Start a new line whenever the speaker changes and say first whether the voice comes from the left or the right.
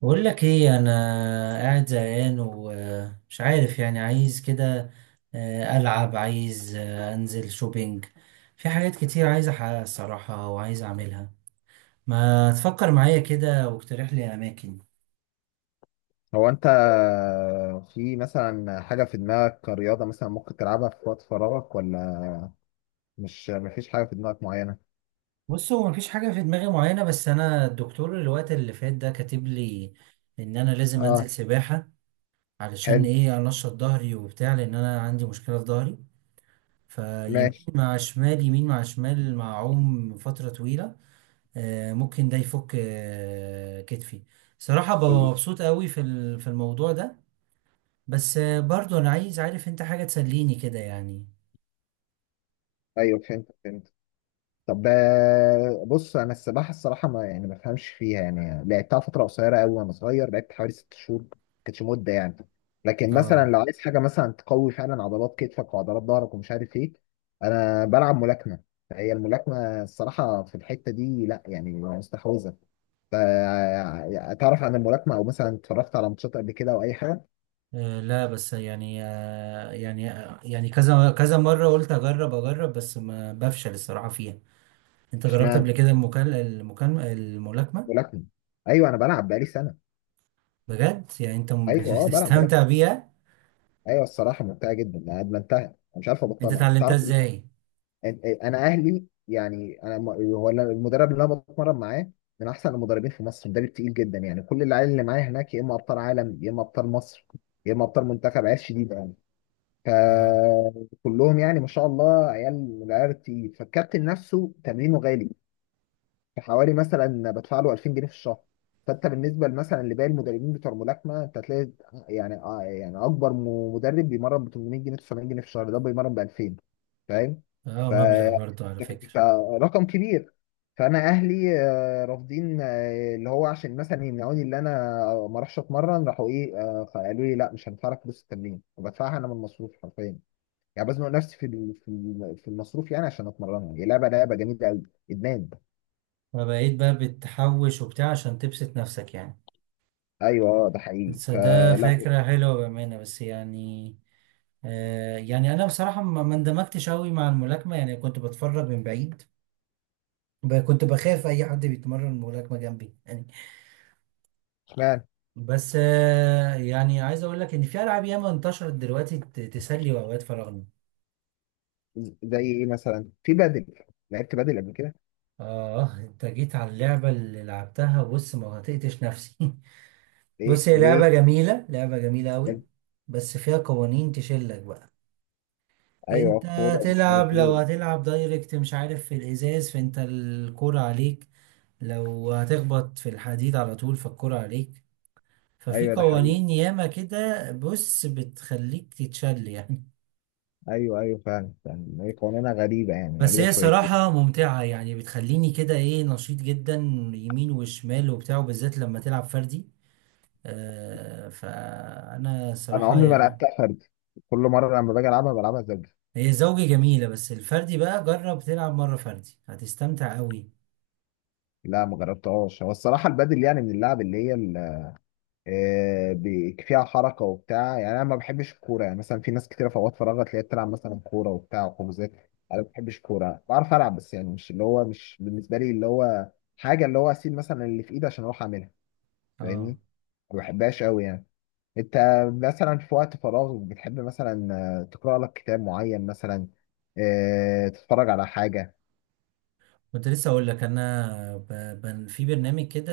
right: بقول لك ايه؟ انا قاعد زهقان ومش عارف، يعني عايز كده العب، عايز انزل شوبينج. في حاجات كتير عايز احققها الصراحه وعايز اعملها. ما تفكر معايا كده واقترح لي اماكن.
left: هو انت، في مثلا حاجة في دماغك كرياضة مثلا ممكن تلعبها في وقت فراغك؟ ولا مش مفيش حاجة في دماغك معينة؟
right: بص، هو مفيش حاجه في دماغي معينه، بس انا الدكتور الوقت اللي فات ده كاتب لي ان انا لازم انزل
left: اه.
right: سباحه، علشان
left: حلو.
right: ايه؟ انشط ظهري وبتاع، لان انا عندي مشكله في ظهري. فيمين
left: ماشي.
right: مع شمال، يمين مع شمال، مع عوم فتره طويله. ممكن ده يفك كتفي. صراحة ببقى مبسوط قوي في الموضوع ده. بس برضو انا عايز، عارف انت، حاجة تسليني كده يعني.
left: ايوه، فهمت فهمت. طب، بص، انا السباحة الصراحة ما بفهمش فيها، يعني لعبتها فترة قصيرة قوي وانا صغير، لعبت حوالي 6 شهور، ما كانتش مدة يعني. لكن مثلا
right: اه.
left: لو عايز حاجة مثلا تقوي فعلا عضلات كتفك وعضلات ظهرك ومش عارف ايه، انا بلعب ملاكمة. هي الملاكمة الصراحة في الحتة دي لا يعني مستحوذة. تعرف عن الملاكمة أو مثلا اتفرجت على ماتشات قبل كده أو أي حاجة؟
right: لا بس يعني، يعني يعني كذا كذا مرة قلت اجرب اجرب، بس ما بفشل الصراحة فيها. انت جربت
left: اشمعنى؟
right: قبل كده المكال المكالمة الملاكمة؟
left: ملاكمة؟ أيوه، أنا بلعب بقالي سنة.
right: بجد يعني انت
left: أيوه، بلعب ملاكمة.
right: بتستمتع بيها؟
left: أيوه، الصراحة ممتعة جدا، أنا أدمنتها، أنا مش عارف
right: انت
left: أبطلها،
right: اتعلمتها
left: تعرف.
right: ازاي؟
left: أنا أهلي يعني، هو أنا المدرب اللي أنا بتمرن معاه، من أحسن المدربين في مصر، مدرب تقيل جدا، يعني كل العيال اللي معايا هناك يا إما أبطال عالم، يا إما أبطال مصر، يا إما أبطال منتخب، عيال شديدة يعني.
right: اه.
left: فكلهم يعني ما شاء الله عيال من العيال التقيل، فالكابتن نفسه تمرينه غالي. في حوالي مثلا بدفع له 2000 جنيه في الشهر. فانت بالنسبه مثلا لباقي المدربين بتوع الملاكمه انت هتلاقي يعني، يعني اكبر مدرب بيمرن ب 800 جنيه، 900 جنيه في الشهر، ده بيمرن ب 2000. فاهم؟
right: اه
left: ف
right: مبلغ برضو على فكرة.
left: ف- رقم كبير. فانا اهلي رافضين، اللي هو عشان مثلا يمنعوني اللي انا ما اروحش اتمرن، راحوا ايه، قالوا لي لا، مش هندفع لك فلوس التمرين، وبدفعها انا من المصروف حرفيا. يعني بزنق نفسي في المصروف، يعني عشان اتمرنها، هي لعبه جميله قوي، ادمان.
right: فبقيت بقى بتحوش وبتاع عشان تبسط نفسك يعني.
left: ايوه، اه، ده حقيقي.
right: بس ده
left: فلا.
right: فكرة حلوة بأمانة، بس يعني آه يعني أنا بصراحة ما اندمجتش أوي مع الملاكمة، يعني كنت بتفرج من بعيد. كنت بخاف أي حد بيتمرن ملاكمة جنبي يعني.
left: اشمعنى؟
right: بس آه يعني عايز أقول لك إن في ألعاب ياما انتشرت دلوقتي تسلي أوقات فراغنا.
left: زي ايه مثلا؟ في بدل؟ لعبت بدل قبل كده؟
right: آه أنت جيت على اللعبة اللي لعبتها. بص، ما هطقتش نفسي
left: ليه
right: بص، هي لعبة
left: ليه؟
right: جميلة، لعبة جميلة أوي،
left: بدل.
right: بس فيها قوانين تشلك بقى.
left: ايوه،
right: انت
left: كوره ومش
right: تلعب،
left: عارف ايه.
right: لو هتلعب دايركت مش عارف في الازاز فانت الكرة عليك، لو هتخبط في الحديد على طول فالكرة عليك. ففي
left: ايوه، ده حقيقي.
right: قوانين ياما كده، بص، بتخليك تتشل يعني.
left: ايوه ايوه فعلا، يعني هي قوانينها غريبه يعني،
right: بس
left: غريبه
right: هي
left: شويتين.
right: صراحة ممتعة يعني، بتخليني كده ايه، نشيط جدا، يمين وشمال وبتاع، بالذات لما تلعب فردي. آه فأنا
left: انا
right: صراحة
left: عمري ما
right: يعني،
left: لعبتها فرد، كل مره لما باجي العبها بلعبها زوجي.
right: هي زوجي جميلة، بس الفردي بقى جرب تلعب مرة فردي هتستمتع قوي.
left: لا، ما جربتهاش. هو الصراحه البدل يعني من اللعب اللي هي فيها حركه وبتاع، يعني انا ما بحبش الكوره، يعني مثلا في ناس كتير في اوقات فراغها تلاقيها بتلعب مثلا كوره وبتاع وحجوزات. انا ما بحبش الكوره، بعرف العب بس، يعني مش اللي هو، مش بالنسبه لي اللي هو حاجه، اللي هو اسيب مثلا اللي في ايدي عشان اروح اعملها.
right: اه.
left: فاهمني؟ ما بحبهاش قوي يعني. انت مثلا في وقت فراغ بتحب مثلا تقرا لك كتاب معين مثلا؟ تتفرج على حاجه؟
right: كنت لسه اقول لك انا في برنامج كده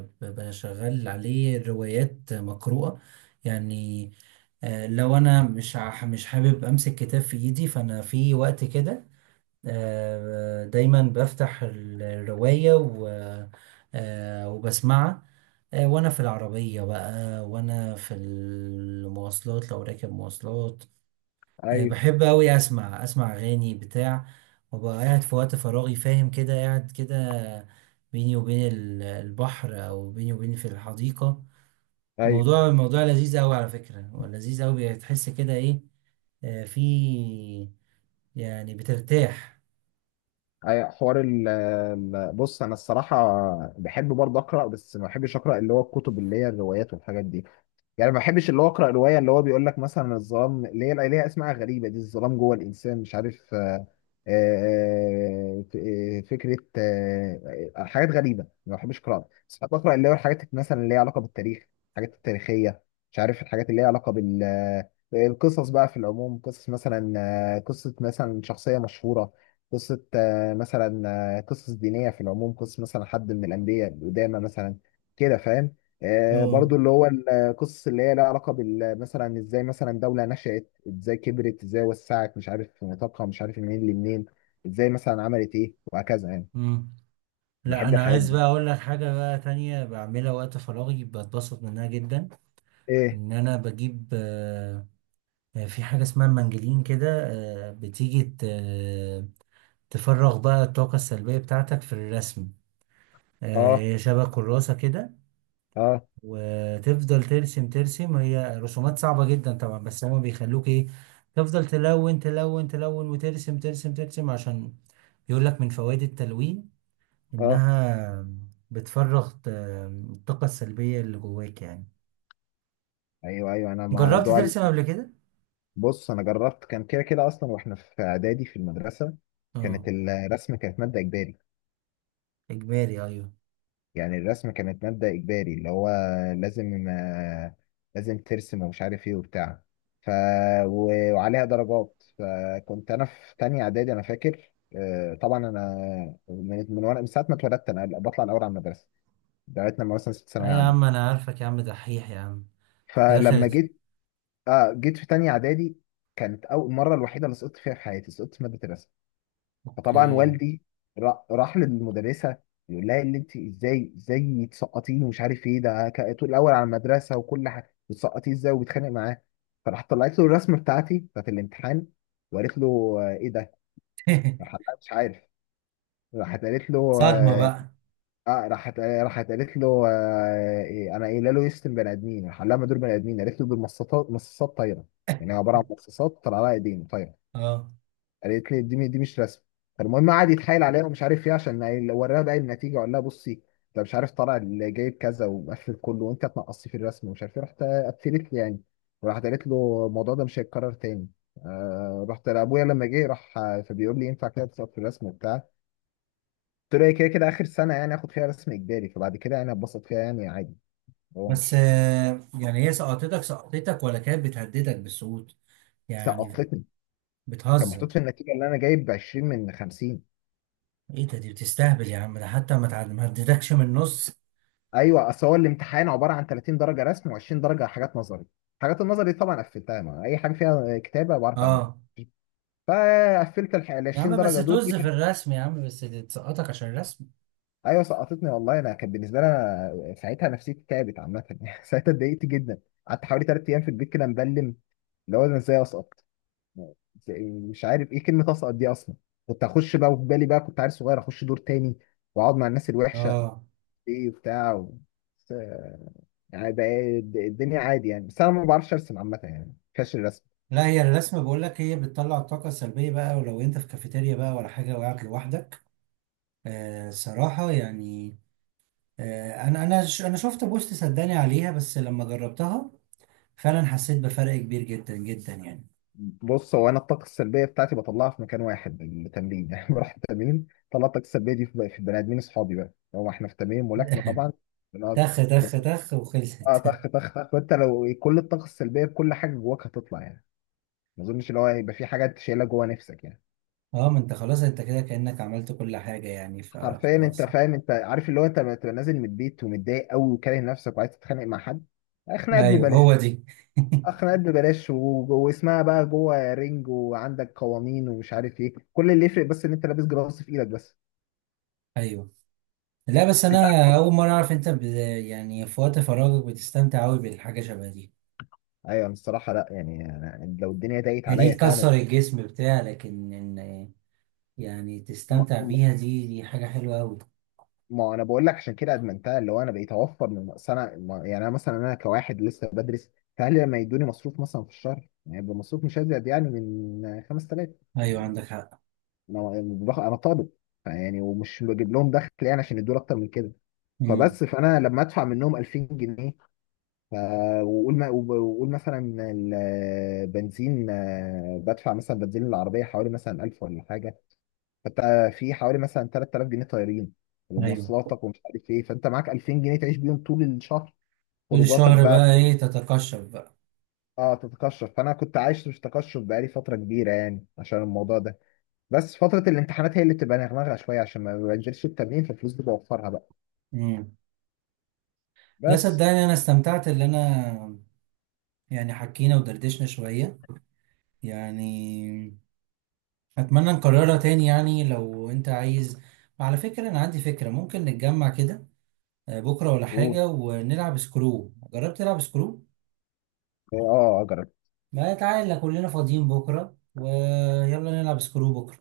right: ب... بشغل عليه روايات مقروءة يعني. لو انا مش حابب امسك كتاب في ايدي، فانا في وقت كده دايما بفتح الرواية و... وبسمعها وانا في العربية بقى، وانا في المواصلات لو راكب مواصلات.
left: ايوه
right: بحب أوي أسمع أغاني بتاع، وأبقى قاعد في وقت فراغي، فاهم كده، قاعد كده بيني وبين البحر، أو بيني وبين في الحديقة.
left: ايوه.
right: الموضوع لذيذ أوي على فكرة، لذيذ أوي، بتحس كده إيه، في يعني بترتاح.
left: أي حوار بص، انا الصراحه بحب برضه اقرا، بس ما بحبش اقرا اللي هو الكتب اللي هي الروايات والحاجات دي. يعني ما بحبش اللي هو اقرا روايه اللي هو بيقول لك مثلا الظلام، اللي هي ليها اسماء غريبه دي، الظلام جوه الانسان مش عارف، فكره، حاجات غريبه ما بحبش اقراها، بس بحب اقرا اللي هو الحاجات مثلا اللي هي علاقه بالتاريخ، الحاجات التاريخيه، مش عارف الحاجات اللي هي علاقه بال، القصص بقى في العموم، قصص مثلا، قصه مثلا شخصيه مشهوره، قصه، مثلا، قصص دينيه في العموم، قصه مثلا حد من الانبياء القدامى مثلا، كده فاهم؟
right: اه.
left: برضو اللي هو قصص اللي هي لها علاقه بال، مثلا ازاي مثلا دوله نشأت، ازاي كبرت، ازاي وسعت، مش عارف في نطاقها، مش عارف منين لمنين، ازاي مثلا عملت ايه وهكذا يعني.
right: مم. لا
left: بحب
right: أنا
left: الحاجات
right: عايز بقى
left: دي.
right: أقول لك حاجة بقى تانية بعملها وقت فراغي بتبسط منها جدا.
left: ايه؟
right: إن أنا بجيب في حاجة اسمها المنجلين كده، بتيجي تفرغ بقى الطاقة السلبية بتاعتك في الرسم.
left: اه.
right: هي شبه كراسة كده،
left: اه.
right: وتفضل ترسم ترسم، هي رسومات صعبة جدا طبعا، بس هما بيخلوك ايه، تفضل تلون تلون تلون وترسم ترسم ترسم، عشان يقول لك من فوائد التلوين
left: اه.
right: إنها بتفرغ الطاقة السلبية اللي جواك يعني.
left: ايوه ايوه.
right: جربت ترسم قبل كده؟
left: بص، انا جربت، كان كده كده اصلا واحنا في اعدادي في المدرسه،
right: اه.
left: كانت الرسم كانت ماده اجباري.
right: إجباري، أيوه.
left: يعني الرسم كانت مادة إجباري اللي هو لازم آه، لازم ترسم ومش عارف إيه وبتاع. ف... وعليها درجات. فكنت أنا في تانية إعدادي، أنا فاكر، طبعا أنا من من وأنا من ساعة ما اتولدت أنا بطلع الأول على المدرسة لغاية لما مثلا ست ثانوية
right: أي يا عم،
left: عامة.
right: أنا عارفك يا عم دحيح يا عم. في
left: فلما
right: الآخر.
left: جيت، جيت في تانية إعدادي، كانت أول مرة الوحيدة اللي سقطت فيها في حياتي، سقطت في مادة الرسم. فطبعا
right: أوكي.
left: والدي راح للمدرسه، يقول لها اللي انت ازاي تسقطيني ومش عارف ايه ده، طول الاول على المدرسه وكل حاجه بتسقطيه ازاي؟ وبيتخانق معاه. فراح طلعت له الرسمه بتاعتي بتاعت الامتحان، وقالت له، ايه ده؟ راح قال لها مش عارف. راحت قالت له
right: صدمة
left: اه.
right: بقى.
left: راحت قالت له، إيه انا قايله له يشتم بني ادمين؟ راح قال لها ما دول بني ادمين. قالت له دول مصاصات، مصاصات طايره، يعني عباره عن مصاصات طلع لها ايدين طايره.
right: اه.
left: قالت لي دي مش رسم. فالمهم قعد يتحايل عليها ومش عارف ايه، عشان وراها بقى النتيجه، وقال لها بصي، انت مش عارف طالع اللي جايب كذا ومقفل كله وانت تنقصي في الرسم ومش عارف ايه، رحت قفلت لي يعني. وراحت قالت له الموضوع ده مش هيتكرر تاني. رحت لابويا لما جه راح، فبيقول لي ينفع كده تسقط في الرسم وبتاع؟ قلت له هي كده كده اخر سنه يعني اخد فيها رسم اجباري، فبعد كده يعني اتبسط فيها يعني عادي. هو
right: بس
left: مش
right: يعني هي سقطتك سقطتك، ولا كانت بتهددك بالسقوط يعني،
left: سقطتني؟ كان
right: بتهزر؟
left: محطوط في النتيجه اللي انا جايب 20 من 50.
right: ايه ده، دي بتستهبل يا عم، ده حتى ما هددكش من النص.
left: ايوه، اصل هو الامتحان عباره عن 30 درجه رسم و20 درجه حاجات نظري. حاجات النظري دي طبعا قفلتها، ما اي حاجه فيها كتابه بعرف اعملها.
right: اه.
left: فقفلت ال
right: يا
left: 20
right: عم بس
left: درجه دول،
right: طز في الرسم، يا عم بس دي تسقطك عشان الرسم.
left: ايوه سقطتني والله. انا كان بالنسبه لي، أنا ساعتها نفسيتي تعبت عامه ساعتها اتضايقت جدا. قعدت حوالي 3 ايام في البيت كده مبلم، اللي هو انا ازاي اسقط؟ مش عارف ايه كلمه اسقط دي اصلا. كنت اخش بقى وفي بالي بقى، كنت عيل صغير اخش دور تاني واقعد مع الناس الوحشه،
right: اه.
left: ايه بتاع، و- بس، آه، يعني بقى الدنيا عادي يعني، بس انا ما بعرفش ارسم عامه يعني، فاشل الرسم.
right: لا هي الرسم بقول لك، هي بتطلع الطاقة السلبية بقى، ولو انت في كافيتيريا بقى ولا حاجة وقعت لوحدك. آه صراحة يعني. آه انا انا شفت بوست، صدقني عليها، بس لما جربتها فعلا حسيت بفرق كبير جدا جدا يعني.
left: بص، هو انا الطاقه السلبيه بتاعتي بطلعها في مكان واحد، التمرين يعني بروح التمرين طلع الطاقه السلبيه دي في البني ادمين اصحابي بقى، هو احنا في تمرين ملاكمه طبعا، بنقعد.
right: تخ تخ تخ وخلصت
left: اه، طخ طخ طخ. وانت لو كل الطاقه السلبيه بكل حاجه جواك هتطلع يعني، ما اظنش اللي هو هيبقى في حاجه انت شايلها جوا نفسك يعني.
right: اه، ما انت خلاص، انت كده كأنك عملت كل حاجة يعني،
left: حرفيا، انت
right: فخلاص.
left: فاهم، انت عارف اللي هو، انت لما تبقى نازل من البيت ومتضايق قوي وكاره نفسك وعايز تتخانق مع حد، خناقات
right: ايوه
left: ببلاش.
right: هو دي.
left: خناقات ببلاش، واسمها بقى جوه رينج، وعندك قوانين ومش عارف ايه، كل اللي يفرق بس ان انت لابس جراص في ايدك بس.
right: ايوه. لا بس انا
left: انت؟
right: اول مرة اعرف انت يعني في وقت فراغك بتستمتع قوي بالحاجة شبه دي.
left: ايوه، أنا الصراحه لا يعني، أنا لو الدنيا ضاقت
right: هي دي
left: عليا فعلا،
right: تكسر الجسم بتاع، لكن ان يعني
left: ما,
right: تستمتع
left: ما
right: بيها، دي دي حاجة حلوة قوي.
left: ما انا بقول لك عشان كده ادمنتها، اللي هو انا بقيت اوفر من أصل. انا ما- يعني انا مثلا، انا كواحد لسه بدرس، فاهلي لما يدوني مصروف مثلا في الشهر يعني، يبقى مصروف مش ازيد يعني من 5000
right: ايوه عندك
left: يعني.
right: حق.
left: انا طالب يعني، ومش بجيب لهم دخل يعني عشان يدوني اكتر من كده.
right: امم.
left: فبس، فانا لما ادفع منهم 2000 جنيه، ف- وقول ما- وقول مثلا البنزين، بدفع مثلا بنزين العربية حوالي مثلا 1000 ولا حاجة. فانت في حوالي مثلا 3000 جنيه طايرين
right: ايوه
left: ومواصلاتك ومش عارف ايه، فانت معاك 2000 جنيه تعيش بيهم طول الشهر.
right: طول
left: خروجاتك
right: الشهر
left: بقى،
right: بقى ايه، تتقشف بقى.
left: اه تتقشف. فانا كنت عايش في تقشف بقالي فترة كبيرة يعني عشان الموضوع ده، بس فترة الامتحانات هي اللي بتبقى نغنغة شوية عشان ما بنزلش التمرين، فالفلوس دي بوفرها بقى،
right: امم. لا
left: بس.
right: صدقني انا استمتعت، اللي انا يعني حكينا ودردشنا شوية يعني. اتمنى نكررها تاني يعني لو انت عايز. على فكرة انا عندي فكرة، ممكن نتجمع كده بكرة ولا
left: و،
right: حاجة ونلعب سكرو. جربت تلعب سكرو؟
left: اه، اجرب.
right: ما تعالى كلنا فاضيين بكرة، ويلا نلعب سكرو بكرة.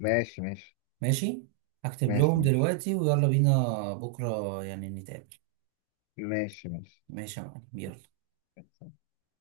left: ماشي ماشي.
right: ماشي. هكتب
left: ماشي
right: لهم
left: ماشي.
right: دلوقتي ويلا بينا بكرة يعني نتقابل.
left: ماشي
right: ماشي يا معلم يلا.
left: ماشي.